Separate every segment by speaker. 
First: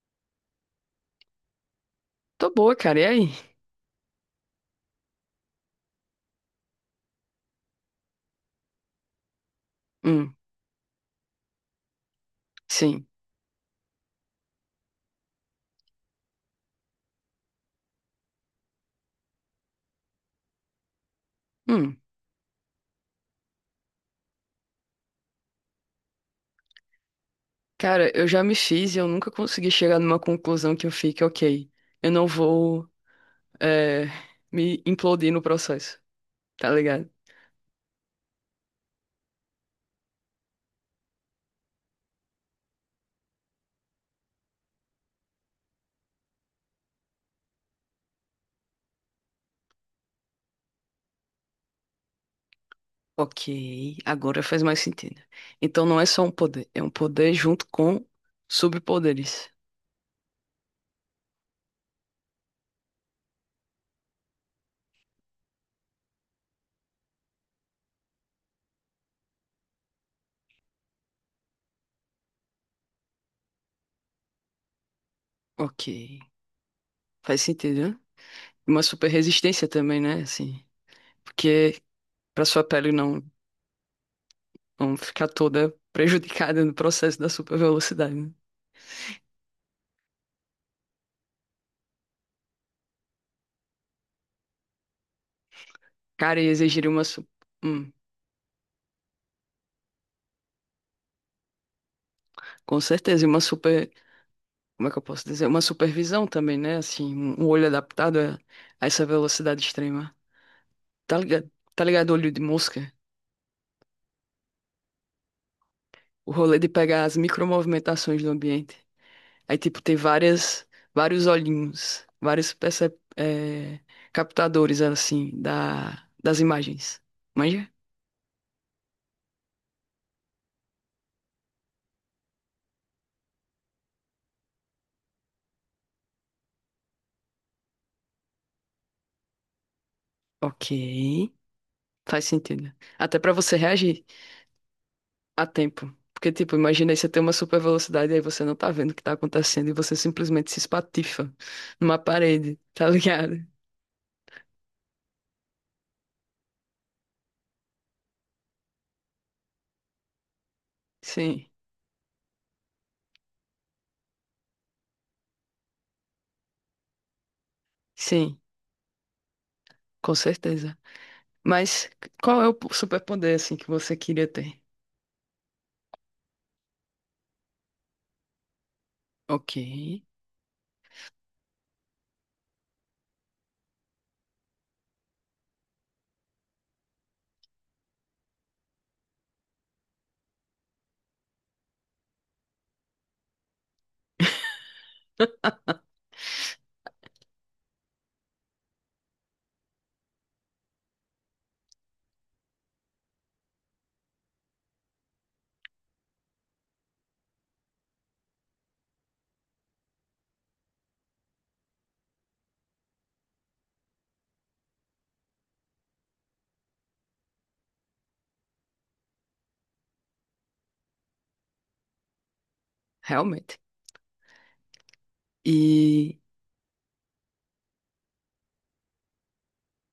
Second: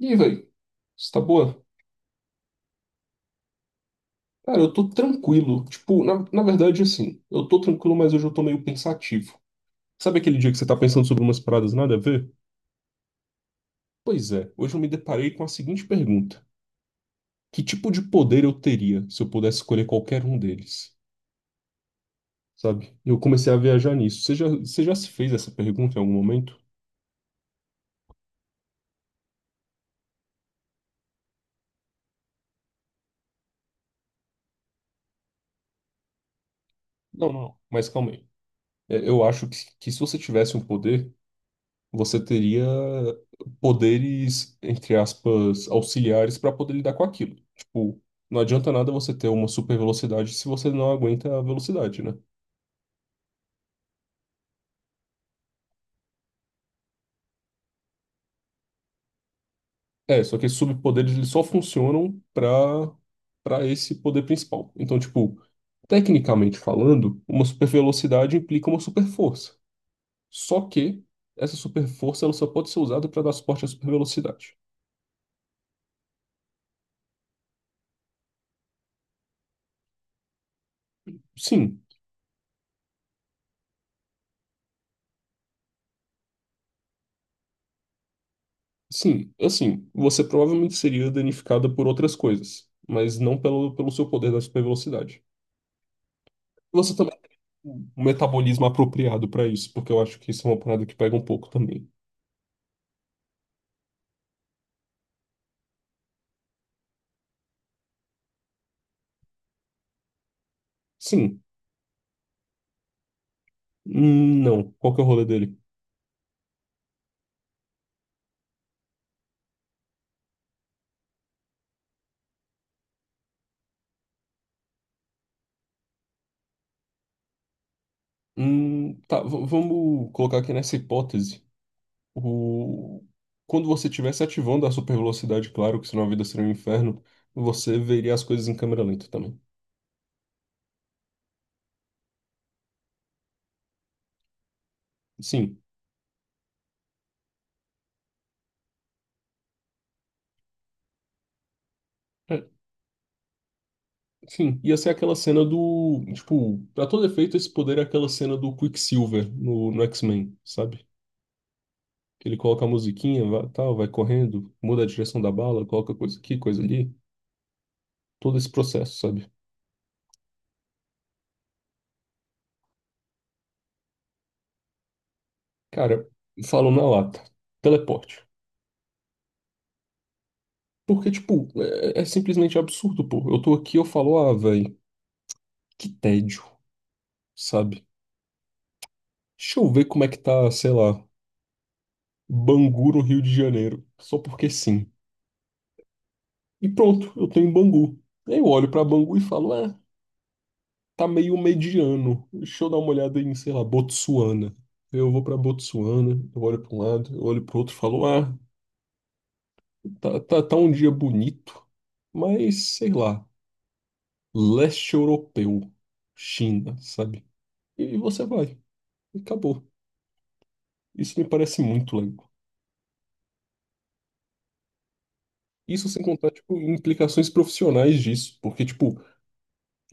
Speaker 1: E aí, velho? Você tá boa?
Speaker 2: Tô boa, cara. E aí?
Speaker 1: Cara, eu tô tranquilo. Tipo, na verdade, assim, eu tô tranquilo, mas hoje eu tô meio pensativo. Sabe
Speaker 2: Hum,
Speaker 1: aquele dia que você tá pensando sobre umas paradas nada a ver?
Speaker 2: sim.
Speaker 1: Pois é, hoje eu me deparei com a seguinte pergunta: que tipo de poder eu teria se eu pudesse escolher qualquer um deles?
Speaker 2: Hum.
Speaker 1: Sabe? E eu comecei a viajar nisso. Você já se fez essa pergunta em algum momento?
Speaker 2: Cara, eu já me fiz e eu nunca consegui chegar numa conclusão que eu fique, ok, eu não vou é, me implodir no processo, tá ligado?
Speaker 1: Não, não, não. Mas calma aí. É, eu acho que se você tivesse um poder. Você teria poderes, entre aspas, auxiliares para poder lidar com aquilo. Tipo, não adianta nada você ter uma super velocidade se você não aguenta a velocidade, né?
Speaker 2: Ok, agora faz mais sentido. Então não é só um poder, é um poder junto com subpoderes.
Speaker 1: É, só que esses superpoderes eles só funcionam para esse poder principal. Então, tipo, tecnicamente falando, uma super velocidade implica uma super força. Só que essa super força ela só pode ser usada para dar suporte à super velocidade.
Speaker 2: Ok, faz sentido, né? Uma super resistência também, né? Assim, porque
Speaker 1: Sim.
Speaker 2: pra sua pele não, não ficar toda prejudicada no processo da super velocidade, né?
Speaker 1: Sim, assim, você provavelmente seria danificada por outras coisas, mas não pelo seu poder da super velocidade.
Speaker 2: Cara, e exigiria
Speaker 1: Você
Speaker 2: uma
Speaker 1: também
Speaker 2: super.
Speaker 1: tem um metabolismo apropriado pra isso, porque eu acho que isso é uma parada que pega um pouco também.
Speaker 2: Com certeza, e uma super, como é que eu posso dizer? Uma supervisão também, né? Assim, um olho adaptado a essa velocidade extrema. Tá
Speaker 1: Sim.
Speaker 2: ligado? Tá ligado o olho de mosca?
Speaker 1: Não. Qual que é o rolê dele?
Speaker 2: O rolê de pegar as micromovimentações do ambiente. Aí, tipo, tem várias, vários olhinhos, captadores, assim, da, das imagens. Manja?
Speaker 1: Tá, vamos colocar aqui nessa hipótese. O... Quando você estivesse ativando a super velocidade, claro que senão a vida seria um inferno, você veria as coisas em câmera lenta também.
Speaker 2: Ok. Faz sentido. Até pra você reagir a
Speaker 1: Sim.
Speaker 2: tempo. Porque, tipo, imagina aí você ter uma super velocidade e aí você não tá vendo o que tá acontecendo e você simplesmente se espatifa numa
Speaker 1: É,
Speaker 2: parede, tá ligado?
Speaker 1: sim, ia ser aquela cena do. Tipo, pra todo efeito, esse poder é aquela cena do Quicksilver no X-Men, sabe?
Speaker 2: Sim,
Speaker 1: Ele coloca a musiquinha, vai, tal, vai correndo, muda a direção da bala, coloca coisa aqui, coisa ali. Todo
Speaker 2: sim,
Speaker 1: esse processo, sabe?
Speaker 2: com certeza. Mas qual é o superpoder, assim, que você queria ter?
Speaker 1: Cara, falo na lata. Teleporte.
Speaker 2: Ok,
Speaker 1: Porque, tipo, é simplesmente absurdo, pô. Eu tô aqui, eu falo, ah, velho, que tédio, sabe? Deixa eu ver como é que tá, sei lá, Bangu no Rio de Janeiro. Só porque sim. E pronto, eu tô em Bangu. Aí eu olho pra Bangu e falo, é. Tá meio mediano. Deixa eu dar uma olhada em, sei lá, Botsuana. Eu vou pra Botsuana, eu olho pra um lado, eu olho pro outro e falo, ah, tá, tá, tá um dia bonito, mas sei lá, leste europeu, China, sabe? E você vai, e acabou. Isso me parece muito legal.
Speaker 2: realmente.
Speaker 1: Isso sem
Speaker 2: E,
Speaker 1: contar, tipo, implicações profissionais disso, porque, tipo,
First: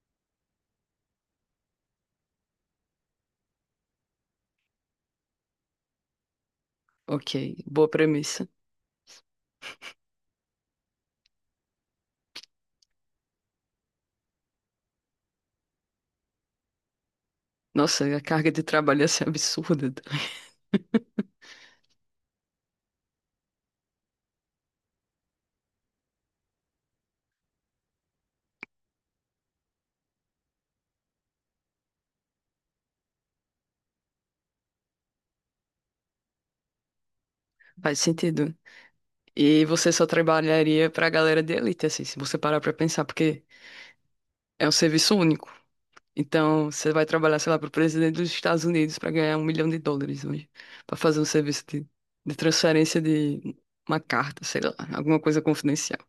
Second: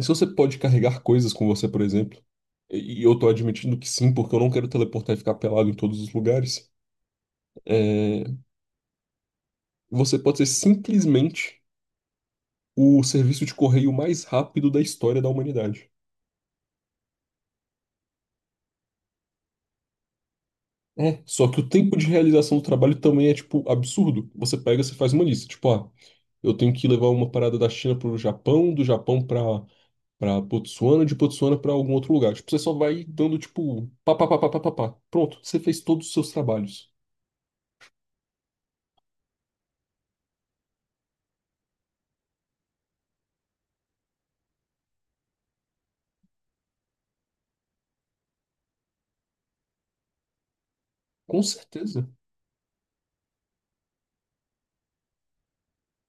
Speaker 1: se você pode carregar coisas com você, por exemplo, e eu tô admitindo que sim, porque eu não quero teleportar e ficar pelado em todos os lugares.
Speaker 2: ok, boa
Speaker 1: É.
Speaker 2: premissa.
Speaker 1: Você pode ser simplesmente o serviço de correio mais rápido da história da humanidade.
Speaker 2: Nossa, a carga de trabalho ia ser absurda.
Speaker 1: É, só que o tempo de realização do trabalho também é, tipo, absurdo. Você pega, você faz uma lista, tipo, ah, eu tenho que levar uma parada da China pro Japão, do Japão pra, pra Botsuana, de Botsuana pra algum outro lugar. Tipo, você só vai dando, tipo, pá, pá, pá, pá, pá, pá, pá. Pronto, você fez todos os seus trabalhos.
Speaker 2: Faz sentido. E você só trabalharia pra galera de elite, assim, se você parar pra pensar, porque é um serviço único. Então, você vai trabalhar, sei lá, para o presidente dos Estados Unidos para ganhar um milhão de dólares hoje, para fazer um
Speaker 1: Com
Speaker 2: serviço
Speaker 1: certeza.
Speaker 2: de transferência de uma carta, sei lá, alguma coisa confidencial.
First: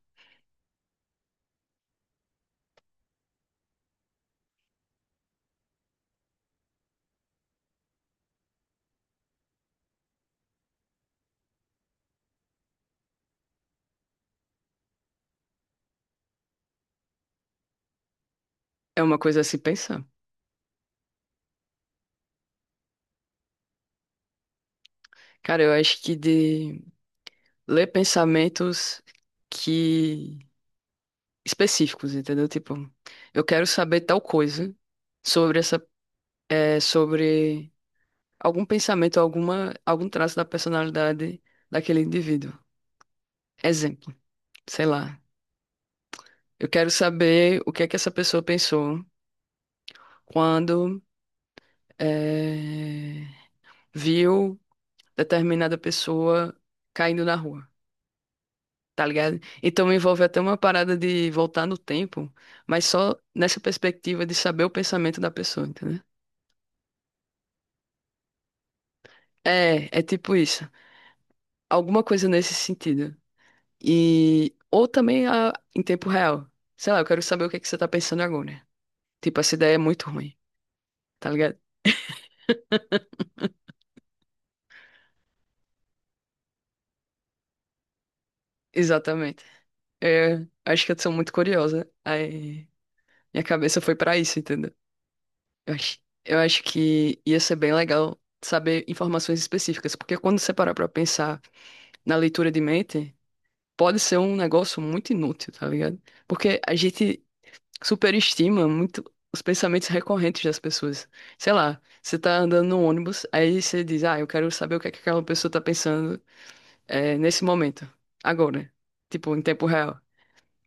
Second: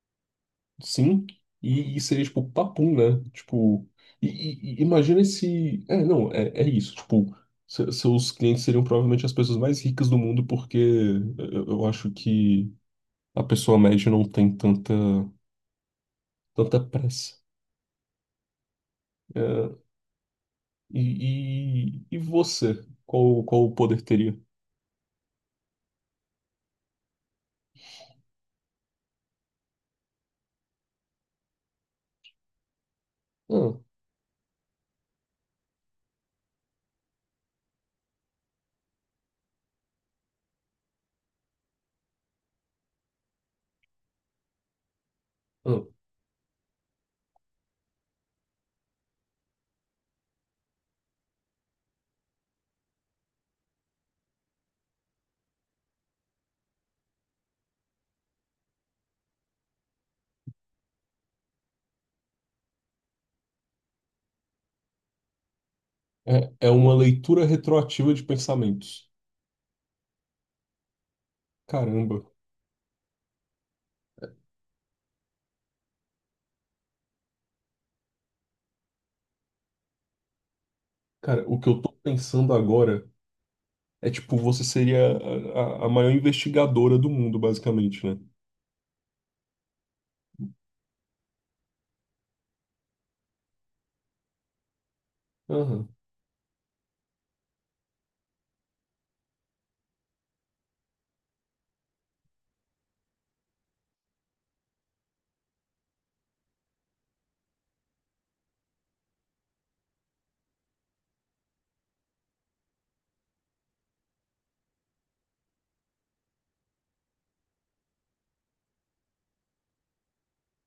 Speaker 1: Sim, e seria tipo papum, né? Tipo, e, e imagina se. É, não, é, é isso. Tipo, seus clientes seriam provavelmente as pessoas mais ricas do mundo, porque eu acho que a pessoa média não tem tanta pressa.
Speaker 2: É uma coisa a se
Speaker 1: É,
Speaker 2: pensar.
Speaker 1: e você? Qual o poder teria?
Speaker 2: Cara, eu acho que de ler pensamentos que específicos, entendeu? Tipo, eu quero
Speaker 1: Ah,
Speaker 2: saber tal coisa sobre essa, é, sobre algum pensamento, alguma, algum traço da personalidade daquele indivíduo. Exemplo, sei lá.
Speaker 1: ah,
Speaker 2: Eu quero saber o que é que essa pessoa pensou quando eh, viu determinada pessoa caindo na rua, tá ligado? Então envolve até uma parada de voltar no tempo, mas só nessa perspectiva de saber o pensamento da pessoa, entendeu?
Speaker 1: é, é uma leitura retroativa de pensamentos.
Speaker 2: É, é tipo isso. Alguma
Speaker 1: Caramba,
Speaker 2: coisa nesse sentido. E ou também a- em tempo real. Sei lá, eu quero saber o que é que você tá pensando agora. Tipo, essa ideia é muito ruim, tá
Speaker 1: cara,
Speaker 2: ligado?
Speaker 1: o que eu tô pensando agora. É tipo, você seria a, a maior investigadora do mundo, basicamente, né?
Speaker 2: Exatamente. É, acho que eu sou muito curiosa. Aí minha cabeça foi pra isso, entendeu? Eu
Speaker 1: Aham.
Speaker 2: acho, eu acho que ia ser bem legal saber informações específicas, porque quando você parar pra pensar na leitura de mente, pode ser um negócio muito inútil, tá ligado? Porque a gente superestima muito os pensamentos recorrentes das pessoas. Sei lá, você tá andando no ônibus, aí você diz, ah, eu quero saber o que é que aquela pessoa tá pensando, é, nesse momento, agora, tipo, em tempo real.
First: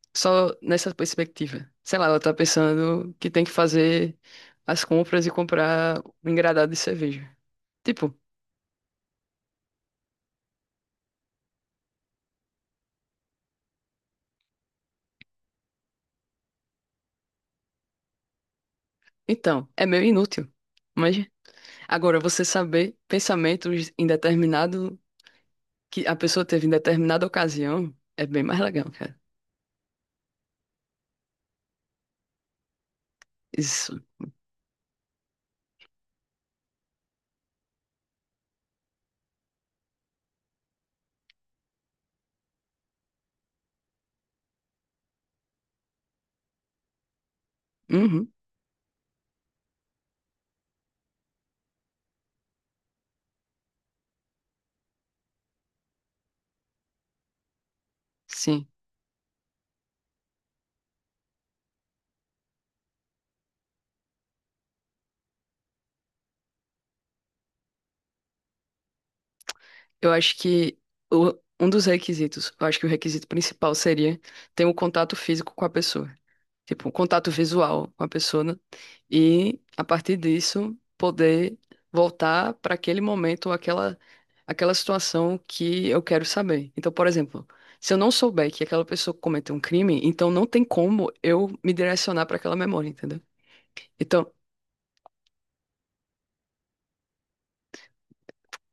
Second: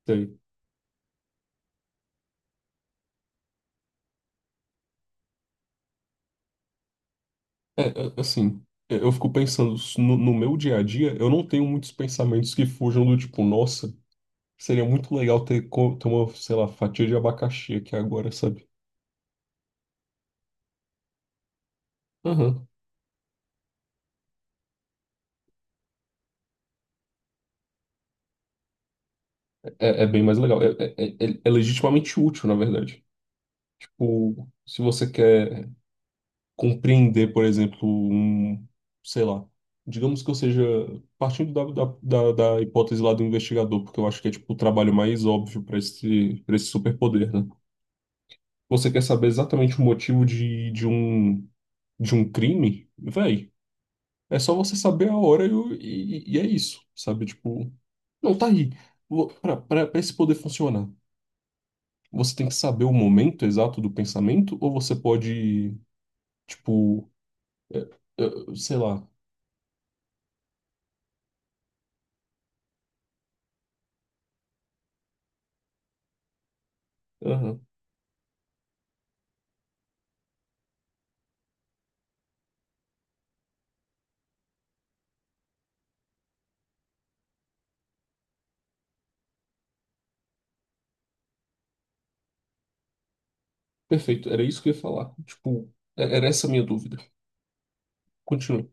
Speaker 1: Sei.
Speaker 2: Só nessa perspectiva. Sei lá, ela tá pensando que tem que fazer as compras e comprar um engradado de cerveja.
Speaker 1: É, é,
Speaker 2: Tipo,
Speaker 1: assim, é, eu fico pensando, no, no meu dia a dia, eu não tenho muitos pensamentos que fujam do tipo, nossa, seria muito legal ter, ter uma, sei lá, fatia de abacaxi aqui agora, sabe?
Speaker 2: então, é meio inútil. Mas agora você
Speaker 1: Aham.
Speaker 2: saber pensamentos em determinado que a pessoa teve em determinada ocasião é bem mais legal, cara.
Speaker 1: É, é bem mais legal. É, é, é, é legitimamente útil, na verdade.
Speaker 2: Isso.
Speaker 1: Tipo, se você quer. Compreender, por exemplo, um, sei lá, digamos que eu seja, partindo da hipótese lá do investigador, porque eu acho que é tipo o trabalho mais óbvio para esse superpoder, né?
Speaker 2: Uhum.
Speaker 1: Você quer saber exatamente o motivo de um crime? Véi, é só você saber a hora e, e é isso, sabe? Tipo, não, tá
Speaker 2: Sim.
Speaker 1: aí. Para esse poder funcionar, você tem que saber o momento exato do pensamento ou você pode, tipo, sei lá.
Speaker 2: Eu acho que o- um dos requisitos, eu acho que o requisito principal seria ter um contato físico com a pessoa. Tipo, um contato visual com a pessoa, né? E a partir disso poder voltar para aquele momento, aquela situação que eu quero saber. Então, por exemplo, se eu não souber que aquela pessoa cometeu um crime, então não tem como eu me direcionar para aquela memória, entendeu?
Speaker 1: Perfeito,
Speaker 2: Então,
Speaker 1: era isso que eu ia falar. Tipo, era essa a minha dúvida. Continua.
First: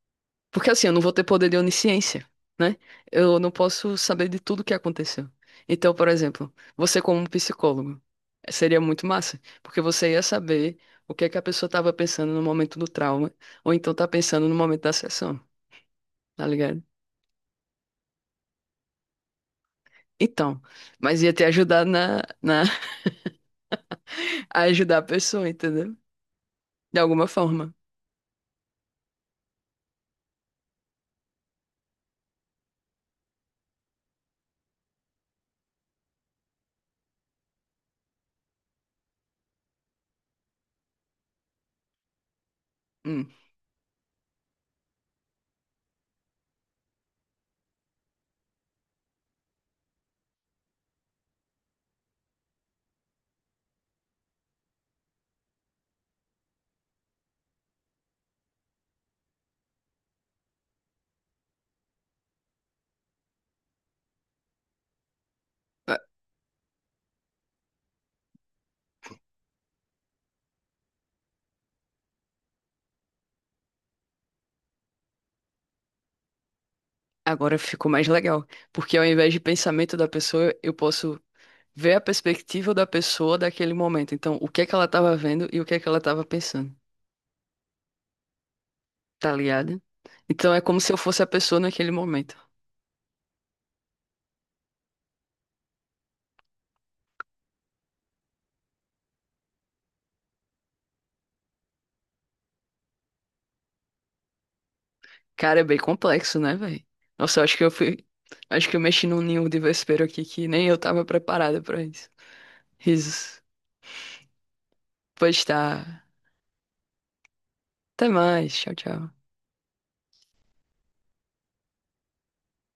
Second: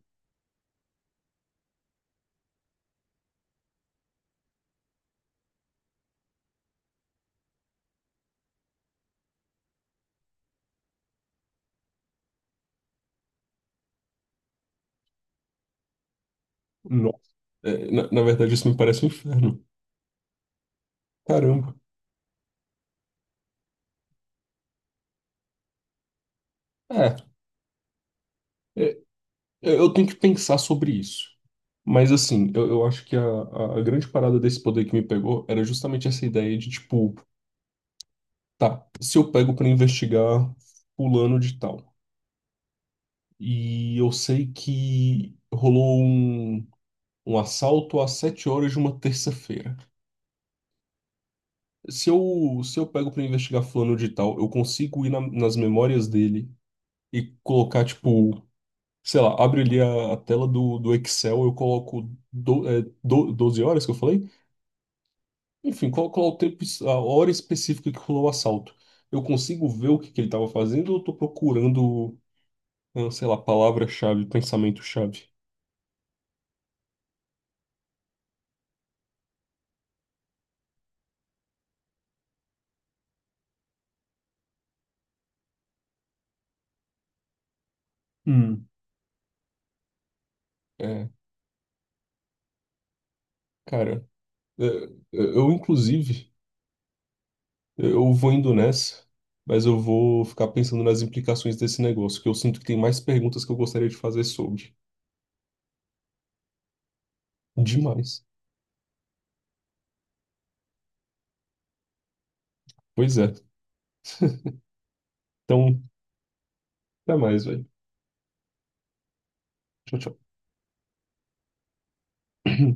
Speaker 2: porque assim, eu não vou ter poder de onisciência, né? Eu não posso saber de tudo que aconteceu. Então, por exemplo, você como um psicólogo, seria muito massa, porque você ia saber o que é que a pessoa estava pensando no momento do trauma, ou então tá pensando no momento da sessão, tá ligado?
Speaker 1: Nossa. É, na verdade, isso me parece um inferno.
Speaker 2: Então, mas ia te
Speaker 1: Caramba.
Speaker 2: ajudar na a ajudar a pessoa, entendeu? De
Speaker 1: É,
Speaker 2: alguma forma.
Speaker 1: é, eu tenho que pensar sobre isso. Mas, assim, eu acho que a, a grande parada desse poder que me pegou era justamente essa ideia de, tipo, tá, se eu pego pra investigar fulano de tal,
Speaker 2: Hum.
Speaker 1: e eu sei que rolou um, um assalto às 7 horas de uma terça-feira. Se eu pego pra investigar fulano de tal, eu consigo ir nas memórias dele e colocar, tipo, sei lá, abre ali a tela do Excel, eu coloco do, é, 12 horas que eu falei? Enfim,
Speaker 2: A-
Speaker 1: coloco lá o tempo, a hora específica que rolou o assalto. Eu consigo ver o que, que ele tava fazendo ou eu tô procurando, ah, sei lá, palavra-chave, pensamento-chave?
Speaker 2: Agora ficou mais legal, porque ao invés de pensamento da pessoa, eu posso ver a perspectiva da pessoa daquele momento. Então, o que é que ela estava vendo e o que é que ela estava pensando,
Speaker 1: Hum.
Speaker 2: tá ligado? Então, é como se eu
Speaker 1: É,
Speaker 2: fosse a pessoa naquele momento.
Speaker 1: cara, é, eu, inclusive. Eu vou indo nessa, mas eu vou ficar pensando nas implicações desse negócio, que eu sinto que tem mais perguntas que eu gostaria de fazer sobre.
Speaker 2: Cara, é bem complexo, né, velho? Nossa, eu acho que eu fui.
Speaker 1: Demais.
Speaker 2: Acho que eu mexi num ninho de vespeiro aqui que nem eu tava preparada pra isso.
Speaker 1: Pois é.
Speaker 2: Risos. Pois
Speaker 1: Então,
Speaker 2: tá.
Speaker 1: até mais, velho.
Speaker 2: Até mais. Tchau, tchau.
Speaker 1: Tchau, tchau.